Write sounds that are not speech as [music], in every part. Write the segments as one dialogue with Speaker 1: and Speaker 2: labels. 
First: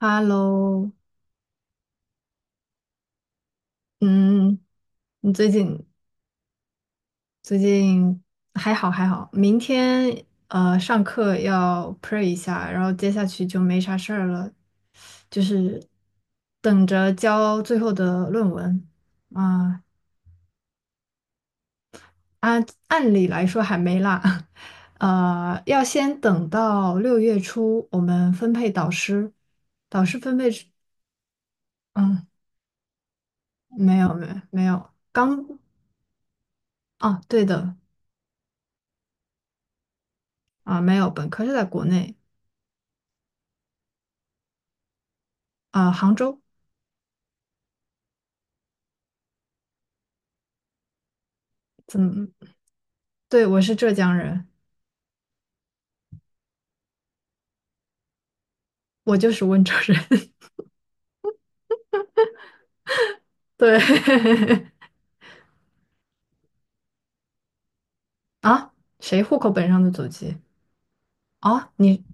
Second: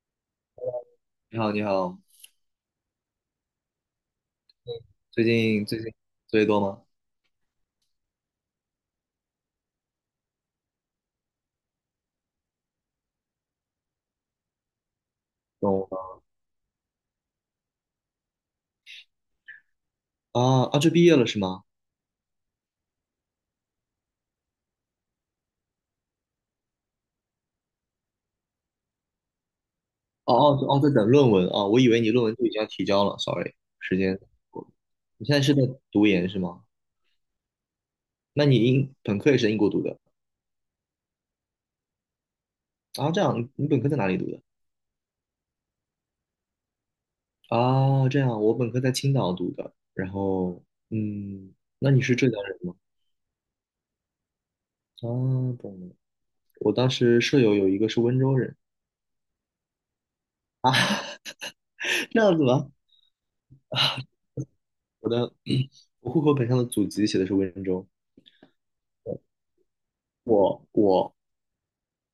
Speaker 1: Hello，
Speaker 2: 你好，你好，
Speaker 1: 嗯，
Speaker 2: 最
Speaker 1: 你最
Speaker 2: 近最
Speaker 1: 近
Speaker 2: 近作业多吗？
Speaker 1: 最近还好，明天上课要 pray 一下，然后接下去就没啥事儿了，就是
Speaker 2: 懂了
Speaker 1: 等着交最后的论文啊。
Speaker 2: 啊啊，这毕业了是吗？
Speaker 1: 按理来说还没啦，[laughs] 呃，要先等到六月初我们分配导师，导师
Speaker 2: 哦
Speaker 1: 分配是，
Speaker 2: 哦哦，在等论文啊，我以为你论
Speaker 1: 嗯，
Speaker 2: 文就已经要提交了，sorry，时
Speaker 1: 没有
Speaker 2: 间，
Speaker 1: 没有没有，
Speaker 2: 你现在
Speaker 1: 刚
Speaker 2: 是在读研是吗？
Speaker 1: 啊，对的。
Speaker 2: 那你英本科也是在英国读的
Speaker 1: 啊，没有，本科是在国内。
Speaker 2: 啊？这样，你本科在哪里读的？
Speaker 1: 啊，杭州。
Speaker 2: 啊，这样，我本科在青岛读的，然后嗯，那
Speaker 1: 怎
Speaker 2: 你是
Speaker 1: 么？
Speaker 2: 浙江人吗？
Speaker 1: 对，我是浙江人，
Speaker 2: 啊，懂了，我当时舍友有一个是温州人，
Speaker 1: 我就是温州人。[laughs]
Speaker 2: [laughs] 这样子吗？
Speaker 1: 对 [laughs]
Speaker 2: 我的我户口本上的祖籍写的是温州。
Speaker 1: 啊，谁户口本上的祖籍？
Speaker 2: 我
Speaker 1: 啊，你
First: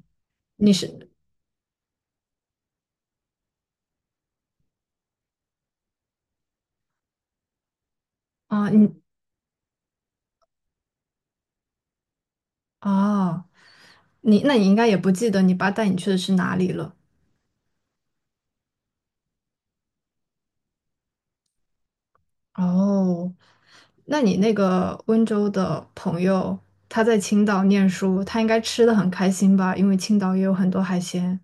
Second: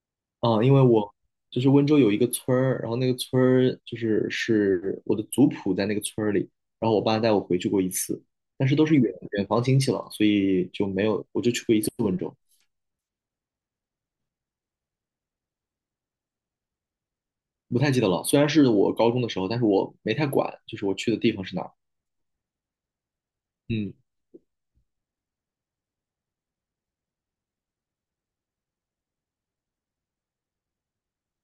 Speaker 2: 啊，
Speaker 1: 你
Speaker 2: 因为
Speaker 1: 是
Speaker 2: 我就是温州有一个村儿，然后那个村儿就是我的族谱在那个村儿里，然后我爸带我回去过一次，但
Speaker 1: 啊，
Speaker 2: 是都
Speaker 1: 你
Speaker 2: 是远远房亲戚了，所以就没有，我就去过一次温州，
Speaker 1: 啊，你那你应该也不记得你爸带你去的是哪里了。
Speaker 2: 不太记得了。虽然是我高中的时候，但是我没太管，就是我去的地方是哪儿。
Speaker 1: 哦，
Speaker 2: 嗯
Speaker 1: 那你那个温州的朋友，他在青岛念书，他应该吃的很开心吧？因为青岛也有很多海鲜。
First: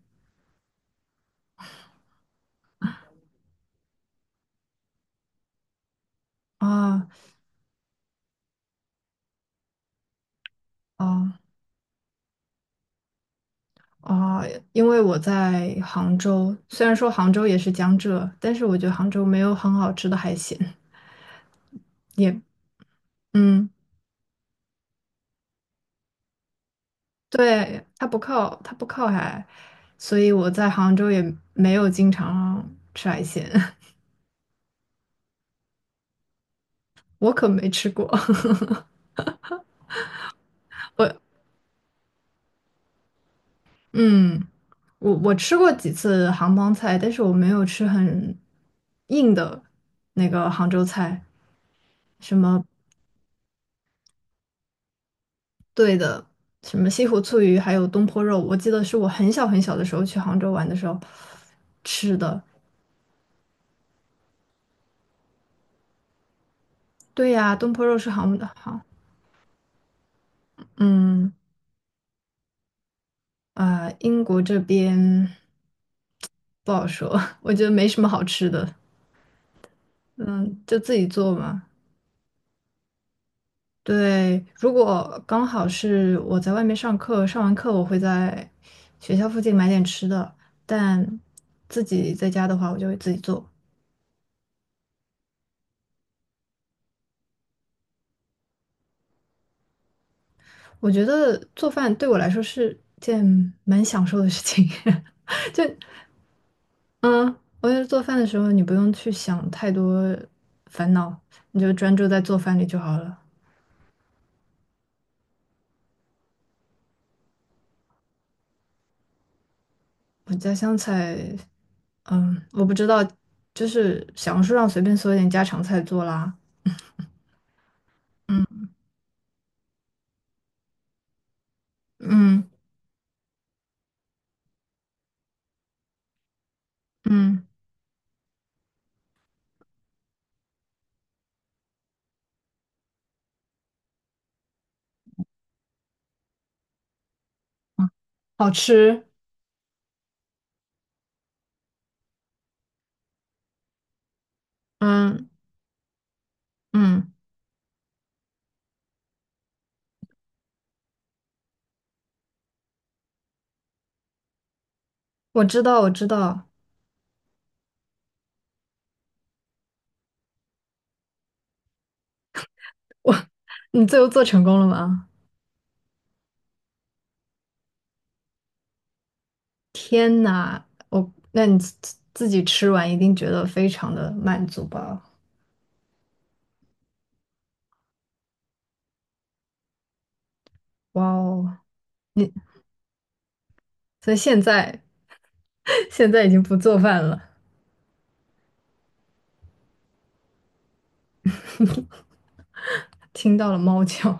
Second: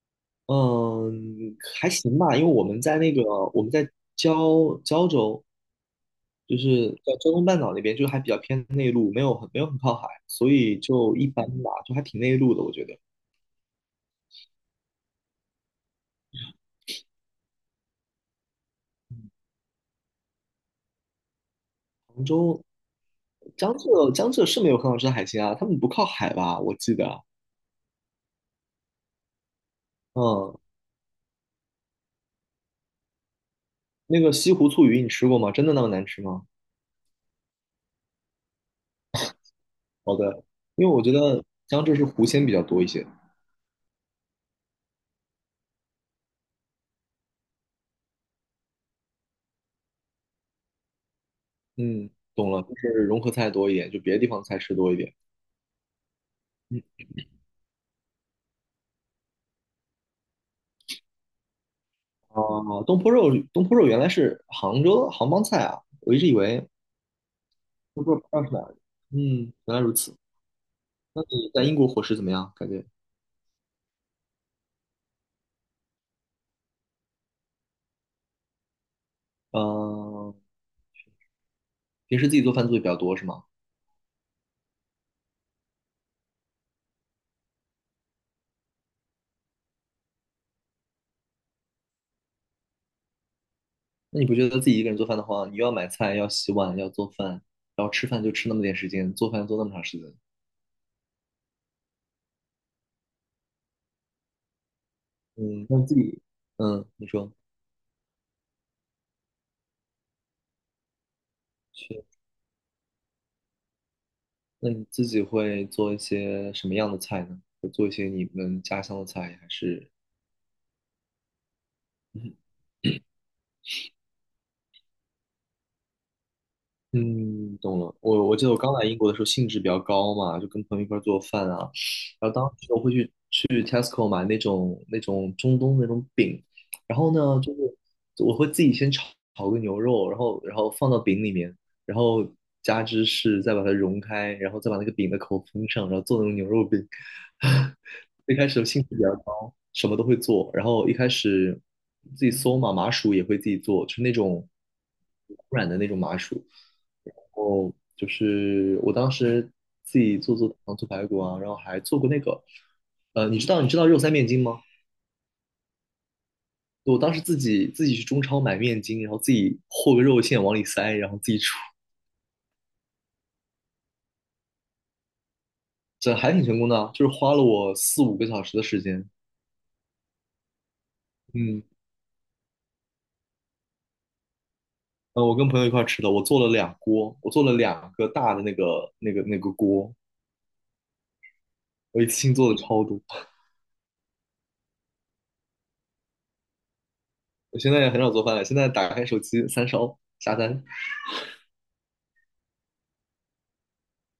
Speaker 2: 嗯，还行吧，因为我们在那个我们在胶州，就是
Speaker 1: 啊，
Speaker 2: 在胶东半岛那边，就还比较偏内陆，没有很靠海，所以就一
Speaker 1: 哦，
Speaker 2: 般吧，就还挺内陆的，我觉得。
Speaker 1: 啊，因为我在杭州，虽然说杭州也是江浙，但是我觉得杭州
Speaker 2: 嗯
Speaker 1: 没有很好吃的海鲜，也，嗯，
Speaker 2: 江浙是没有很好吃的海鲜啊，他们不靠海吧？我记得，
Speaker 1: 对，它不靠海，所以我
Speaker 2: 嗯，
Speaker 1: 在杭州也没有经常吃海鲜。
Speaker 2: 那个西湖醋鱼你吃过吗？真的那么难吃吗？
Speaker 1: [laughs] 我可没吃过。
Speaker 2: 好的，因为
Speaker 1: [laughs] 我，
Speaker 2: 我觉得江浙是湖鲜比较多一些。
Speaker 1: 嗯，我吃过几次杭帮菜，但是我没有吃很硬的那个杭州菜，
Speaker 2: 嗯，
Speaker 1: 什
Speaker 2: 懂了，
Speaker 1: 么
Speaker 2: 就是融合菜多一点，就别的地方菜吃多一点。
Speaker 1: 什么西湖醋鱼，还有东坡肉，我记得是我很小的时候去杭州玩的时候吃
Speaker 2: 啊，
Speaker 1: 的。
Speaker 2: 东坡肉，东坡肉原来是杭州杭帮菜啊，我一直以为
Speaker 1: 对呀，东坡肉
Speaker 2: 东
Speaker 1: 是
Speaker 2: 坡肉不知
Speaker 1: 杭
Speaker 2: 道
Speaker 1: 的，
Speaker 2: 是哪儿的
Speaker 1: 杭，
Speaker 2: 嗯，原来如此。那
Speaker 1: 嗯，
Speaker 2: 你在英国伙食怎么样？感觉，
Speaker 1: 啊、英国这边不好说。[laughs] 我觉得没什么好吃的，
Speaker 2: 嗯、
Speaker 1: 嗯，就自己做嘛。
Speaker 2: 平时自己做饭做的比较多是吗？
Speaker 1: 对，如果刚好是我在外面上课，上完课我会在学校附近买点吃的，但自己在家的话，我就会自己做。
Speaker 2: 那你不觉得自己一个人做饭的话，你又要买菜，要洗碗，要做饭，然后吃饭就吃那么点时间，做饭做那么长时间，
Speaker 1: 我觉得做饭对我来说是件蛮享受的事情。[laughs] 就
Speaker 2: 嗯，那自己，嗯，你
Speaker 1: 嗯，
Speaker 2: 说，
Speaker 1: 我觉得做饭的时候你不用去想太多烦恼，你就专
Speaker 2: 是，
Speaker 1: 注在做饭里就好了。
Speaker 2: 那你自己会做一些什么样的菜呢？会做一些你们家乡的菜，还是？
Speaker 1: 我家乡菜，嗯，我不知道，就是小红书上随便搜一点家常菜做啦。
Speaker 2: 嗯，懂了。我记得我刚来英国的时候兴致比较高嘛，就跟朋友一块儿做饭啊，然后
Speaker 1: 嗯，
Speaker 2: 当时我会去 Tesco 买那种中东那种饼，然后呢，
Speaker 1: 嗯，
Speaker 2: 就是我会自己先炒炒个牛肉，然后放到饼里面，然后加芝士，再把它融开，然后再把那个饼的口封上，然后做那种牛肉饼。[laughs] 一开
Speaker 1: 好
Speaker 2: 始兴致比
Speaker 1: 吃。
Speaker 2: 较高，什么都会做，然后一开始自己搜嘛，麻薯也会自己做，就是那种
Speaker 1: 嗯，
Speaker 2: 软的那种麻薯。
Speaker 1: 嗯，
Speaker 2: 后就是我当时自己做做糖醋排骨啊，然后还做过那个，你知道肉塞面筋吗？
Speaker 1: 我知道，
Speaker 2: 我当时自己去中超买面筋，然后自己和个肉馅往里塞，然后自己煮，
Speaker 1: 我 [laughs] 你最后做成功了吗？
Speaker 2: 这还挺成功的啊，就是花了我4、5个小时的时间。
Speaker 1: 天呐，那你
Speaker 2: 嗯，
Speaker 1: 自自己吃完一定觉得非常的满足吧？
Speaker 2: 我跟朋友一块儿吃的，我做了两锅，我做了两个大的那个锅，
Speaker 1: 哇哦，
Speaker 2: 我一次
Speaker 1: 你
Speaker 2: 性做了超多。
Speaker 1: 所以现在 [laughs] 现在已经不做饭了。
Speaker 2: [laughs] 我现在也很少做饭了，现在打开手机三烧下单，
Speaker 1: 听到了猫叫，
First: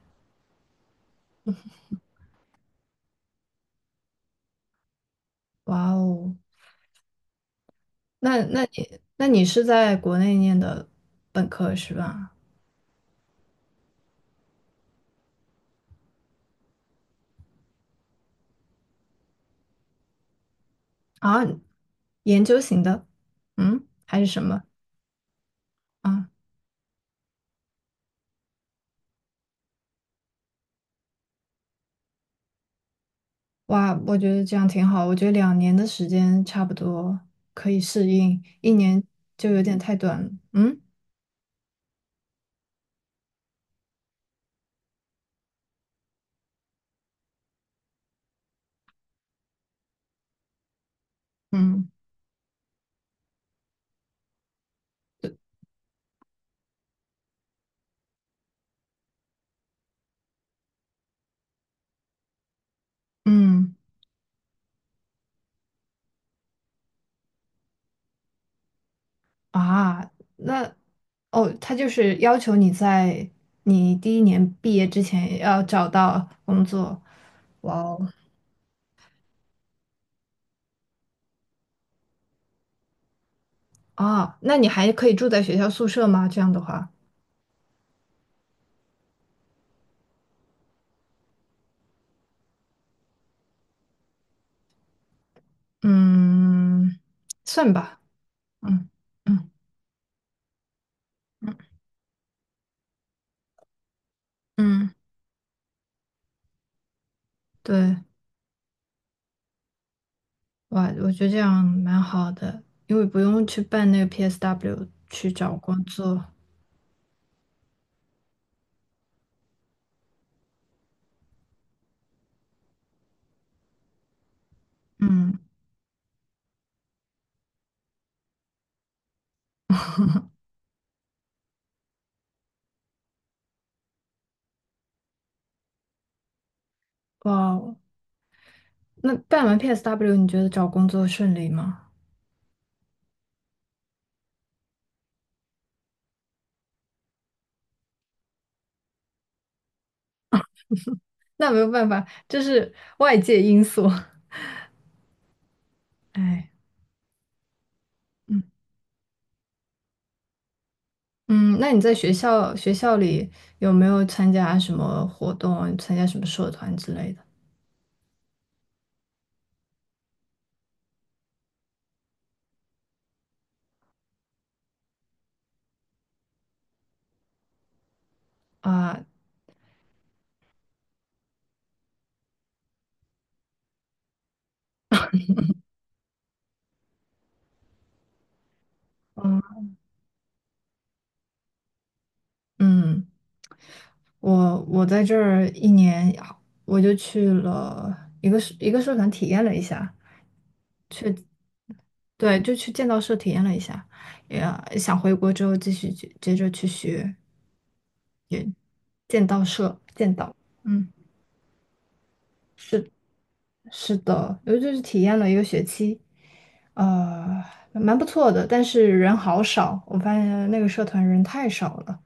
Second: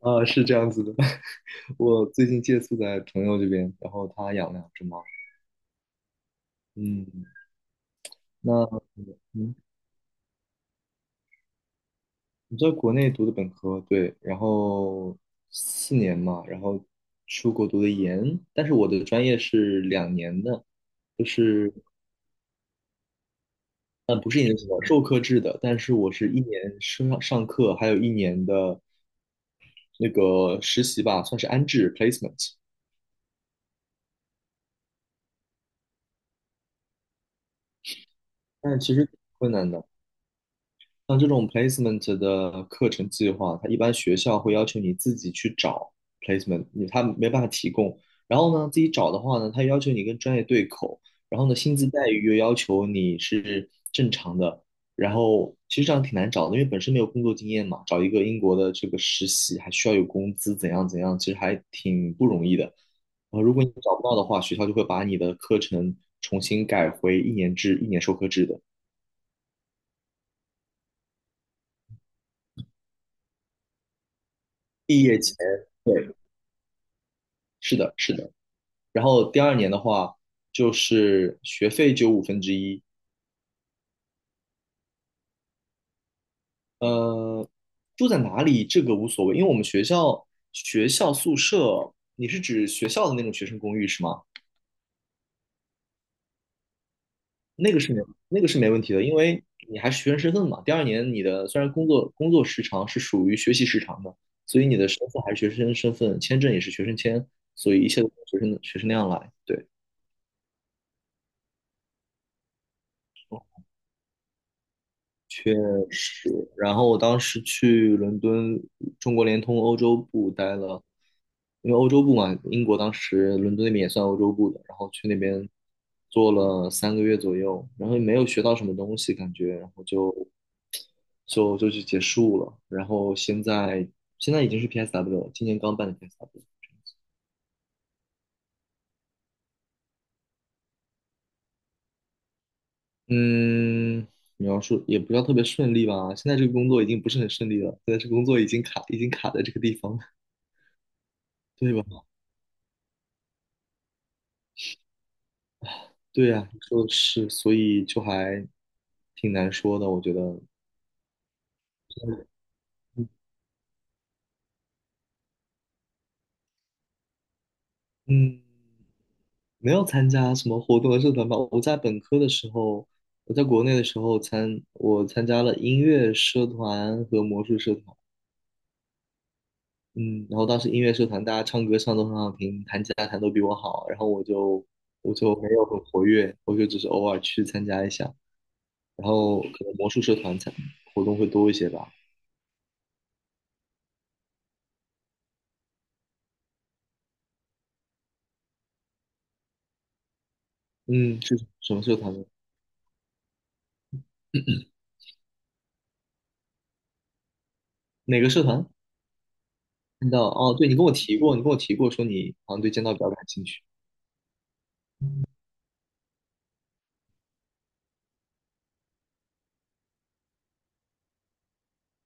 Speaker 2: 啊、是这样子的。我最近借宿在朋友这边，然后他养了两只猫。
Speaker 1: 哇哦！
Speaker 2: 嗯，
Speaker 1: 那
Speaker 2: 那
Speaker 1: 那你那你
Speaker 2: 嗯，
Speaker 1: 是在国内念的本科是吧？
Speaker 2: 你在国内读的本科，对，然后四年嘛，然后出国读的研，但是我的专业是两年的，就
Speaker 1: 啊，
Speaker 2: 是
Speaker 1: 研究型的，嗯，还
Speaker 2: 嗯，
Speaker 1: 是
Speaker 2: 不是
Speaker 1: 什
Speaker 2: 研究
Speaker 1: 么？
Speaker 2: 生，授课制的，但是我
Speaker 1: 啊？
Speaker 2: 是一年上课，还有一年的那个实习吧，算是安置 placement，
Speaker 1: 哇，我觉得这样挺好。我觉得两年的时间差不多可以适应，一
Speaker 2: 但是其
Speaker 1: 年
Speaker 2: 实挺
Speaker 1: 就
Speaker 2: 困
Speaker 1: 有
Speaker 2: 难
Speaker 1: 点
Speaker 2: 的。
Speaker 1: 太短了。嗯，
Speaker 2: 像这种 placement 的课程计划，它一般学校会要求你自己去找 placement，你他没办法提供。然后呢，自己找的话呢，他要求你跟专业对口，然后呢，薪资
Speaker 1: 嗯，
Speaker 2: 待遇又要求你是正常的。然后其实这样挺难找的，因为本身没有工作经验嘛，找一个英国的这个实习还需要有工资，怎样怎样，其实还挺不容易的。然后如果你
Speaker 1: 嗯，
Speaker 2: 找不到的话，学校就会把你的课程重新改回一年制、一年授课制的。
Speaker 1: 啊，那哦，他就是要求你在你第一年毕业之
Speaker 2: 毕业前，
Speaker 1: 前要找
Speaker 2: 对，
Speaker 1: 到工作。
Speaker 2: 是
Speaker 1: 哇
Speaker 2: 的，
Speaker 1: 哦！
Speaker 2: 是的。然后第二年的话，就是学费只有1/5。
Speaker 1: 哦，那你还可以住在学校宿舍吗？这样的话，
Speaker 2: 呃，住在哪里这个无所谓，因为我们学校学校宿舍，你是指学校的那种学生公寓是吗？
Speaker 1: 嗯，算
Speaker 2: 那个是
Speaker 1: 吧，
Speaker 2: 没那个是没问
Speaker 1: 嗯，
Speaker 2: 题的，因为
Speaker 1: 嗯，
Speaker 2: 你还是学生身份嘛。第二年你的虽然工作时长是属于学习时长的，所以你的
Speaker 1: 嗯，
Speaker 2: 身份还是学生身份，签证也是学生签，所以一
Speaker 1: 对，
Speaker 2: 切都是学生那样来。对，
Speaker 1: 哇，我觉得这样蛮好的，因为不用去办那个 PSW 去找工作。
Speaker 2: 是，然后我当时去伦敦中国联通欧洲部待了，因为欧洲部嘛，英国当时伦敦那边也算欧洲部的，然后去那
Speaker 1: 嗯，
Speaker 2: 边做了3个月左右，然后也没有学到什么东西感觉，然后就就去结束了，然后现在已经是 PSW 了，今年刚办的 PSW。
Speaker 1: 哇哦，那办完 PSW，你觉得找工作顺利吗？
Speaker 2: 嗯，你要说也不要特别顺利吧，现在这个工作已经不是很顺利了，现在这个工作已经卡在这个地方了，
Speaker 1: 那没有
Speaker 2: 对吧？
Speaker 1: 办法，这是外界因素。[laughs]
Speaker 2: 对呀，
Speaker 1: 哎，
Speaker 2: 你说的是，所以就
Speaker 1: 嗯，
Speaker 2: 还挺难说的，我觉得，
Speaker 1: 嗯，那你在学校
Speaker 2: 嗯，
Speaker 1: 里有没有参加什么活动，参加什么社团之类的？
Speaker 2: 嗯没有参加什么活动和社团吧。我在本科的时候，我在国内的时候参，我参加了音乐社团和魔术社团，
Speaker 1: 啊？
Speaker 2: 嗯，然后当时音乐社团大家唱歌唱都很好听，弹吉他弹都比我好，然后我就没有很活跃，我就只是偶尔去参加一下，然后可
Speaker 1: 嗯。
Speaker 2: 能魔术社团参活动会多一些吧。
Speaker 1: 嗯，我我在这儿一年，我就去了一个社团体验了一下，
Speaker 2: 嗯，是什么社团呢？
Speaker 1: 对，就去剑道社体验了一下，也想回国之后继续去接着去学
Speaker 2: 哪个社团？
Speaker 1: 剑道社
Speaker 2: 看
Speaker 1: 剑
Speaker 2: 到
Speaker 1: 道。
Speaker 2: 哦，对，
Speaker 1: 嗯，
Speaker 2: 你跟我提过说你好像对剑道比较感兴趣。
Speaker 1: 是的，尤其是体验了一个学期，呃，蛮不错的，但是人好少，我发现那个社团人太少了。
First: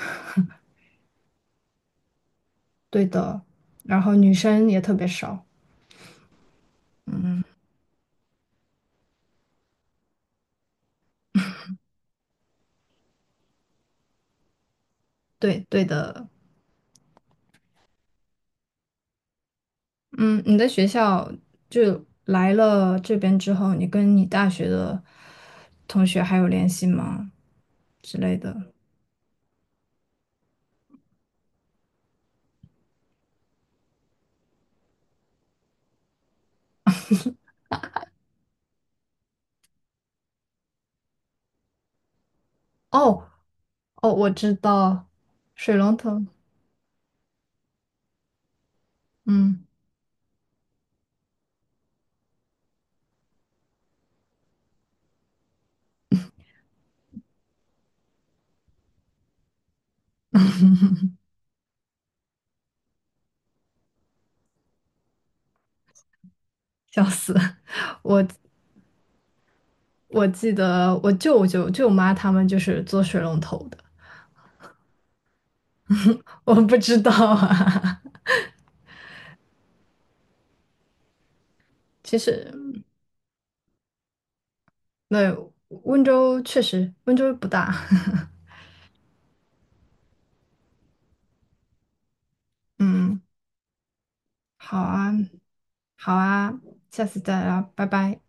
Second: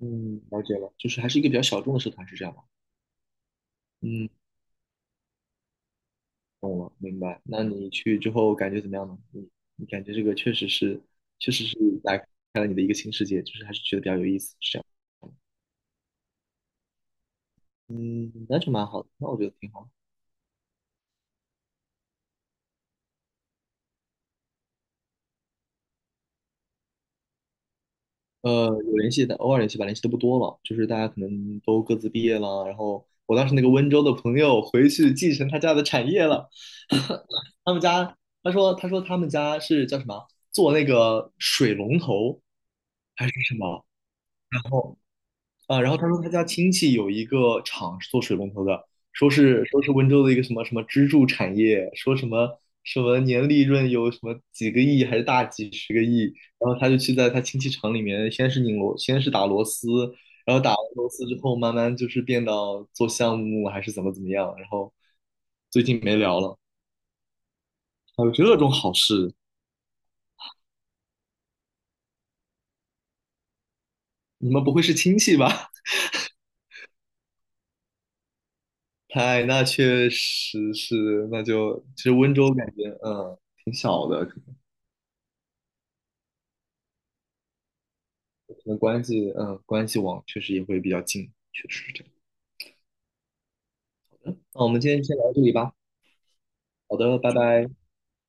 Speaker 2: 嗯，了解了，就是还是一个比较小众的社团，是这样吗？
Speaker 1: 对的，然后
Speaker 2: 嗯，
Speaker 1: 女生也特别少。
Speaker 2: 懂了，明白。那你去之后感觉怎么样呢？你感觉这个确实是打开了你的一个新世界，就是还是觉得比较有意思，是这样。
Speaker 1: 对，对的，
Speaker 2: 嗯，那就蛮好的，那我觉得挺好。
Speaker 1: 嗯，你的学校就来了这边之后，你跟你大学的同学还有联系吗？之类
Speaker 2: 呃，
Speaker 1: 的。
Speaker 2: 有联系的，偶尔联系吧，联系的不多了。就是大家可能都各自毕业了，然后我当时那个温州的朋友回去继承他家的产业了，[laughs] 他们家，他说，他说他们家是叫什么，做那个水龙头还
Speaker 1: 哦，
Speaker 2: 是什么？
Speaker 1: 哦，我知
Speaker 2: 然后。
Speaker 1: 道，水
Speaker 2: 啊，然
Speaker 1: 龙
Speaker 2: 后他说
Speaker 1: 头。
Speaker 2: 他家亲戚有一个厂是做水龙头的，说是
Speaker 1: 嗯，
Speaker 2: 说是温州的一个什么什么支柱产业，说什么什么年利润有什么几个亿还是大几十个亿，然后他就去在他亲戚厂里面，先是拧螺，先是打螺丝，然后打完螺丝之后，慢慢就是变到做项目还是怎么怎么样，然后最近没聊了，
Speaker 1: 笑死！[laughs]
Speaker 2: 还
Speaker 1: 我
Speaker 2: 有这种好事，
Speaker 1: 我记得我舅舅舅妈他们就是做水龙头的，
Speaker 2: 你们不会是亲戚吧？
Speaker 1: 我不知道啊。
Speaker 2: [laughs] 嗨，哎那确实是，那就
Speaker 1: [laughs]
Speaker 2: 其实
Speaker 1: 其
Speaker 2: 温
Speaker 1: 实，
Speaker 2: 州感觉，嗯。
Speaker 1: 对，温州确实不大。
Speaker 2: 可能关系，嗯，关系网确实也会比较近，确实是这样。
Speaker 1: [laughs] 嗯，
Speaker 2: 那我
Speaker 1: 好
Speaker 2: 们今天就
Speaker 1: 啊，
Speaker 2: 先聊到这里吧。
Speaker 1: 好啊，
Speaker 2: 好
Speaker 1: 下
Speaker 2: 的，
Speaker 1: 次
Speaker 2: 拜
Speaker 1: 再聊，
Speaker 2: 拜。
Speaker 1: 拜拜。